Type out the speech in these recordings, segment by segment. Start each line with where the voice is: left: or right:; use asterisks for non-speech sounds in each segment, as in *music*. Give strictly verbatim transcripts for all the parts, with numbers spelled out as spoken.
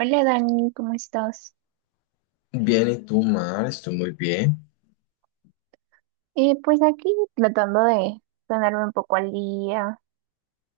right: Hola Dani, ¿cómo estás?
left: Bien, ¿y tú, Mar? Estoy muy bien.
right: Eh, pues aquí tratando de ponerme un poco al día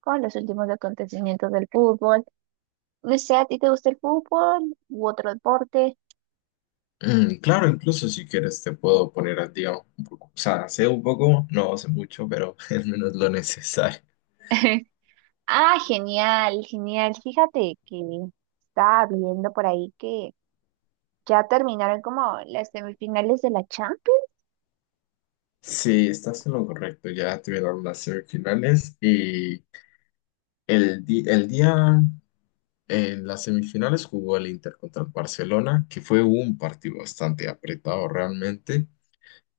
right: con los últimos acontecimientos del fútbol. No sé, ¿a ti te gusta el fútbol u otro deporte?
left: Mm, claro, incluso si quieres te puedo poner al día un poco. O sea, sé un poco, no sé mucho, pero *laughs* al menos lo necesario.
right: *laughs* Ah, genial, genial. Fíjate que estaba viendo por ahí que ya terminaron como las semifinales de la Champions.
left: Sí, estás en lo correcto. Ya tuvieron las semifinales y el, di- el día en las semifinales jugó el Inter contra el Barcelona, que fue un partido bastante apretado realmente,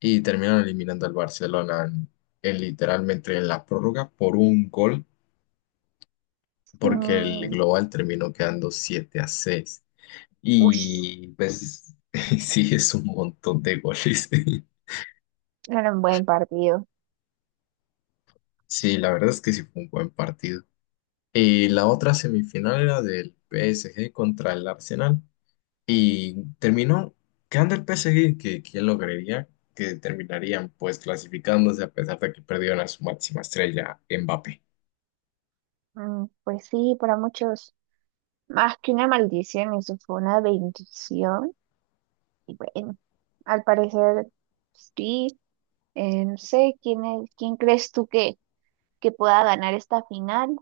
left: y terminaron eliminando al Barcelona en en literalmente en la prórroga por un gol, porque el
right: Mm,
left: global terminó quedando siete a seis.
right: ush,
left: Y pues *laughs* sí, es un montón de goles. *laughs*
right: era un buen partido.
left: Sí, la verdad es que sí fue un buen partido. Y la otra semifinal era del P S G contra el Arsenal, y terminó quedando el P S G, que quién lo creería, que terminarían pues clasificándose a pesar de que perdieron a su máxima estrella, Mbappé.
right: Mm, pues sí, para muchos, más que una maldición, eso fue una bendición. Y bueno, al parecer sí. Eh, no sé quién es- quién crees tú que, que pueda ganar esta final,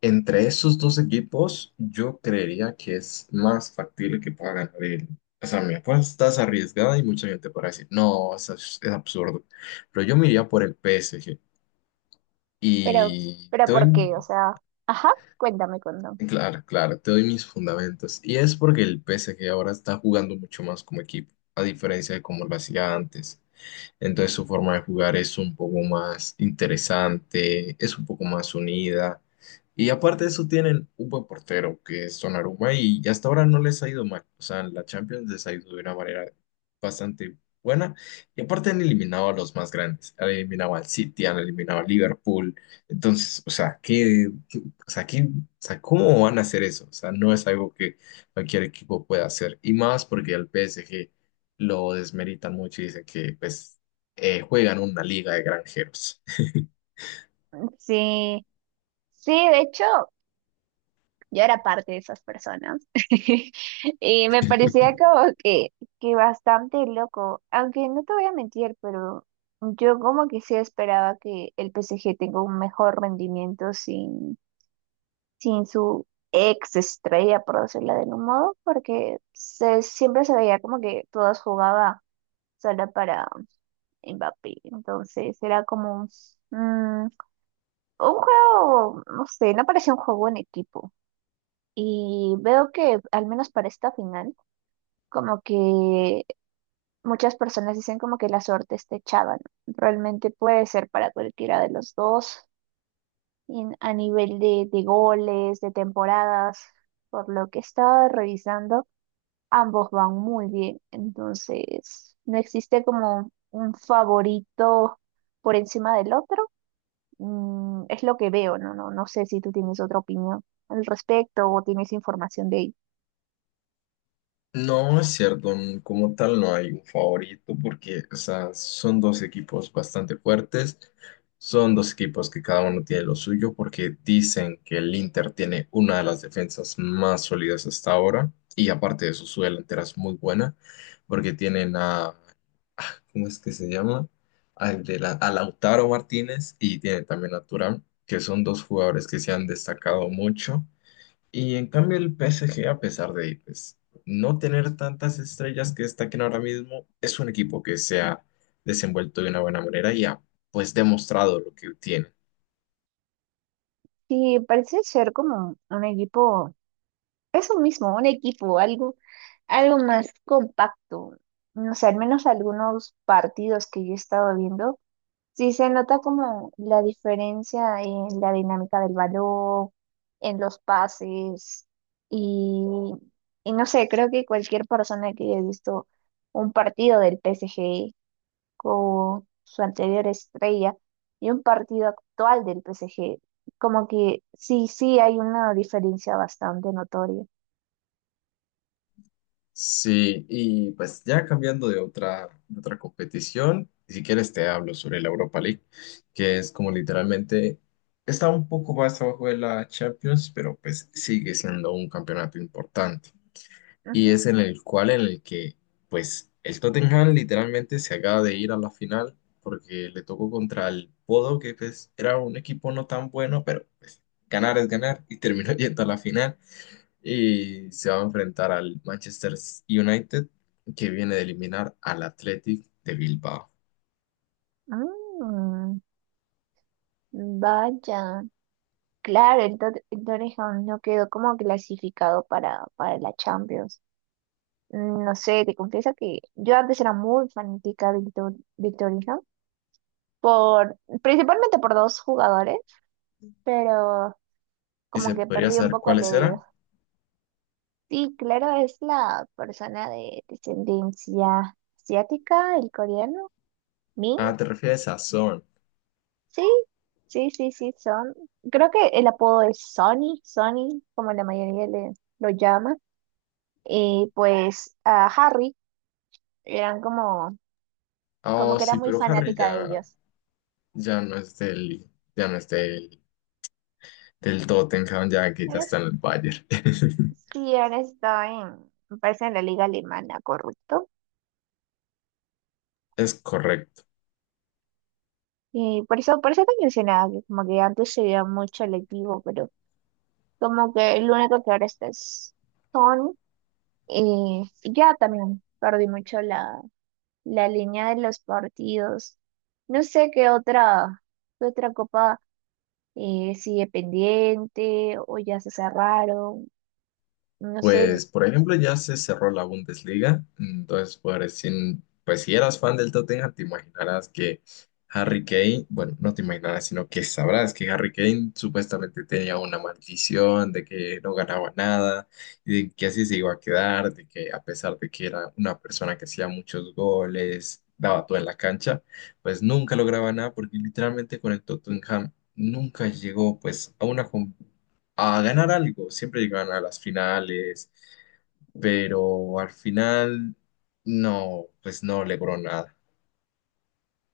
left: Entre esos dos equipos, yo creería que es más factible que pueda ganar el. O sea, mi apuesta es arriesgada y mucha gente podrá decir, no, es, abs- es absurdo. Pero yo me iría por el P S G.
right: pero,
left: Y
right: pero
left: te
right: ¿por qué? O
left: doy,
right: sea, ajá, cuéntame, cuéntame.
left: claro, claro, te doy mis fundamentos. Y es porque el P S G ahora está jugando mucho más como equipo, a diferencia de como lo hacía antes. Entonces su forma de jugar es un poco más interesante, es un poco más unida. Y aparte de eso tienen un buen portero que es Donnarumma y hasta ahora no les ha ido mal. O sea, en la Champions les ha ido de una manera bastante buena. Y aparte han eliminado a los más grandes. Han eliminado al City, han eliminado a Liverpool. Entonces, o sea, ¿qué, qué- o sea, qué- o sea, ¿cómo van a hacer eso? O sea, no es algo que cualquier equipo pueda hacer. Y más porque al P S G lo desmeritan mucho y dicen que pues, eh, juegan una liga de granjeros. *laughs*
right: Sí, sí, de hecho, yo era parte de esas personas *laughs* y me parecía como que, que bastante loco, aunque no te voy a mentir, pero yo como que sí esperaba que el P S G tenga un mejor rendimiento sin sin su ex estrella, por decirlo de algún modo, porque se, siempre se veía como que todas jugaba sola para Mbappé. Entonces era como mm, un juego, no sé, no parecía un juego en equipo. Y veo que, al menos para esta final, como que muchas personas dicen como que la suerte está echada, ¿no? Realmente puede ser para cualquiera de los dos. en- a nivel de, de goles, de temporadas, por lo que estaba revisando, ambos van muy bien. Entonces, no existe como un favorito por encima del otro. Mm, es lo que veo, ¿no? No, no sé si tú tienes otra opinión al respecto o tienes información de ello.
left: No, es cierto, n- como tal no hay un favorito porque, o sea, son dos equipos bastante fuertes, son dos equipos que cada uno tiene lo suyo, porque dicen que el Inter tiene una de las defensas más sólidas hasta ahora y aparte de eso su delantera es muy buena, porque tienen a, ah, ¿cómo es que se llama? Al de la, a Lautaro Martínez, y tienen también a Thuram, que son dos jugadores que se han destacado mucho. Y en cambio el P S G, a pesar de pues, no tener tantas estrellas que destaquen ahora mismo, es un equipo que se ha desenvuelto de una buena manera y ha pues demostrado lo que tiene.
right: Sí, parece ser como un equipo, eso mismo, un equipo, algo, algo más compacto. No sé, al menos algunos partidos que yo he estado viendo. Sí, se nota como la diferencia en la dinámica del balón, en los pases y, y no sé, creo que cualquier persona que haya visto un partido del P S G con su anterior estrella y un partido actual del P S G. Como que sí, sí hay una diferencia bastante notoria.
left: Sí, y pues ya cambiando de otra, de otra competición, si quieres te hablo sobre la Europa League, que es como literalmente está un poco más abajo de la Champions, pero pues sigue siendo un campeonato importante. Y
right: Ujú.
left: es en el cual en el que pues el Tottenham literalmente se acaba de ir a la final, porque le tocó contra el Bodo, que pues era un equipo no tan bueno, pero pues ganar es ganar y terminó *laughs* yendo a la final, y se va a enfrentar al Manchester United, que viene de eliminar al Athletic de Bilbao.
right: Mm, vaya. Claro, entonces, entonces aún no quedó como clasificado para, para la Champions. Mm, No sé, te confieso que yo antes era muy fanática del, Tor- del Torino, por, principalmente por dos jugadores, pero
left: ¿Y
right: como
left: se
right: que
left: podría
right: perdí un
left: saber
right: poco el
left: cuáles
right: herido.
left: eran?
right: Sí, claro, es la persona de descendencia asiática, el coreano, Min,
left: Ah, te refieres a Son.
right: sí, sí, sí, sí, son. Creo que el apodo es Sonny, Sonny, como la mayoría le, lo llama. Y pues a Harry. Eran como, como
left: Oh,
right: que era
left: sí,
right: muy
left: pero Harry
right: fanática de
left: ya,
right: ellos.
left: ya no es del, ya no es del, del Tottenham, ya que ya
right: Ellos
left: está en el Bayern. *laughs*
right: sí han estado en, me parece en la liga alemana, correcto.
left: Es correcto.
right: Y por eso, por eso te mencionaba que como que antes se veía mucho el equipo, pero como que el único que ahora está es Son. Eh, ya también perdí mucho la, la línea de los partidos. No sé qué otra, qué otra copa eh, sigue pendiente o ya se cerraron. No sé.
left: Pues, por ejemplo, ya se cerró la Bundesliga. Entonces, pues, sin- pues, si eras fan del Tottenham, te imaginarás que Harry Kane, bueno, no te imaginarás, sino que sabrás que Harry Kane supuestamente tenía una maldición de que no ganaba nada y de que así se iba a quedar, de que a pesar de que era una persona que hacía muchos goles, daba todo en la cancha, pues nunca lograba nada, porque literalmente con el Tottenham nunca llegó pues a una, a ganar algo. Siempre llegaban a las finales, pero al final no, pues no logró nada.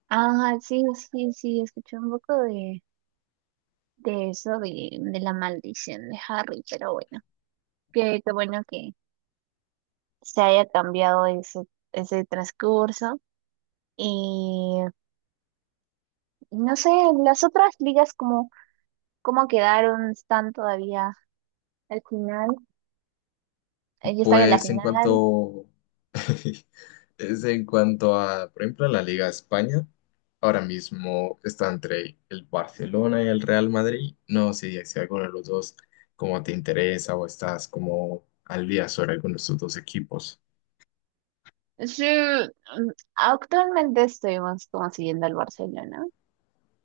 right: Ah, sí, sí, sí, escuché un poco de, de eso, de, de la maldición de Harry, pero bueno, qué, qué bueno que se haya cambiado ese ese transcurso. Y no sé, las otras ligas, como ¿cómo, cómo quedaron? ¿Están todavía al final? Eh, ¿Ya están en la
left: Pues en
right: final?
left: cuanto, *laughs* es en cuanto a, por ejemplo, a la Liga de España, ahora mismo está entre el Barcelona y el Real Madrid. No sé si alguno de los dos como te interesa o estás como al día sobre alguno de estos dos equipos.
right: Sí, mm, actualmente estuvimos como siguiendo al Barcelona.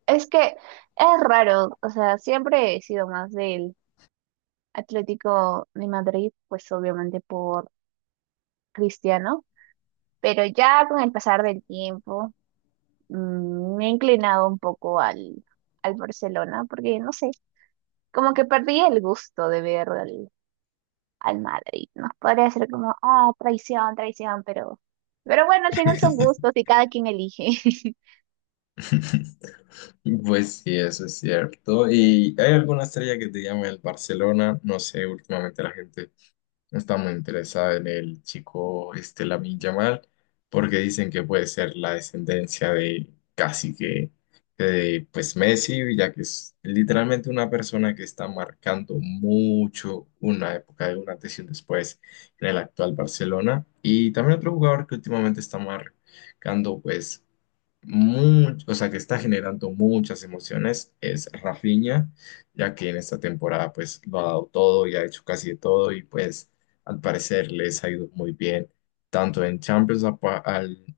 right: Es que es raro, o sea, siempre he sido más del Atlético de Madrid, pues obviamente por Cristiano, pero ya con el pasar del tiempo mm, me he inclinado un poco al, al Barcelona, porque no sé, como que perdí el gusto de ver al, al Madrid, ¿no? Podría ser como, ah, traición, traición, pero, pero bueno, al final son
left: *laughs*
right: gustos y cada quien elige. *laughs*
left: *laughs* Pues sí, eso es cierto. ¿Y hay alguna estrella que te llame el Barcelona? No sé, últimamente la gente está muy interesada en el chico este, Lamine Yamal, porque dicen que puede ser la descendencia de casi que de pues Messi, ya que es literalmente una persona que está marcando mucho una época, de una antes y un después en el actual Barcelona. Y también otro jugador que últimamente está marcando pues mucho, o sea, que está generando muchas emociones, es Rafinha, ya que en esta temporada pues lo ha dado todo y ha hecho casi de todo, y pues al parecer les ha ido muy bien, tanto en Champions a, pa- al-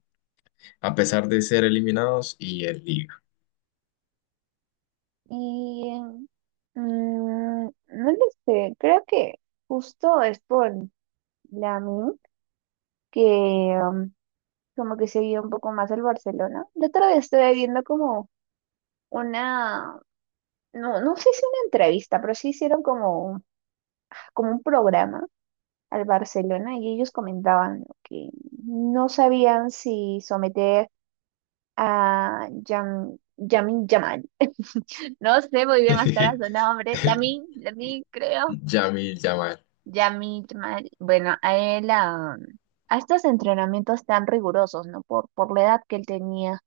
left: a pesar de ser eliminados, y en Liga.
right: Y mm, no lo sé, creo que justo es por Lamine que mm, como que seguía un poco más el Barcelona. Yo otra vez estuve viendo como una, no, no sé si una entrevista, pero sí hicieron como, como un programa al Barcelona y ellos comentaban ¿no? que no sabían si someter a Yam, Yamin Yamal. *laughs* No sé muy bien hasta ahora su
left: *laughs*
right: nombre. Lamin, Lamin, creo.
left: Yamil Yamal.
right: Yamin Yamal. Bueno, a él, a, a estos entrenamientos tan rigurosos, ¿no? Por, por la edad que él tenía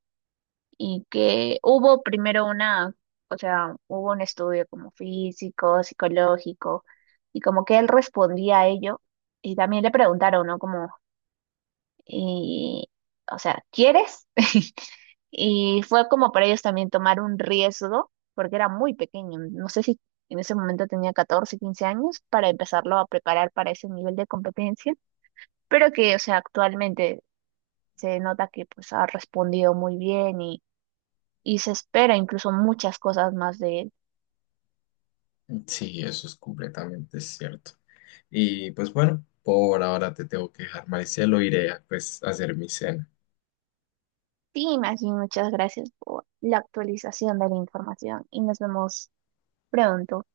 right: y que hubo primero una, o sea, hubo un estudio como físico, psicológico, y como que él respondía a ello, y también le preguntaron, ¿no? Como, y, o sea, ¿quieres? *laughs* Y fue como para ellos también tomar un riesgo, porque era muy pequeño, no sé si en ese momento tenía catorce quince años, para empezarlo a preparar para ese nivel de competencia, pero que, o sea, actualmente se nota que pues ha respondido muy bien y se espera incluso muchas cosas más de él.
left: Sí, eso es completamente cierto. Y pues bueno, por ahora te tengo que dejar, Maricelo, iré a, pues, a hacer mi cena.
right: Sí, Maggie, muchas gracias por la actualización de la información y nos vemos pronto.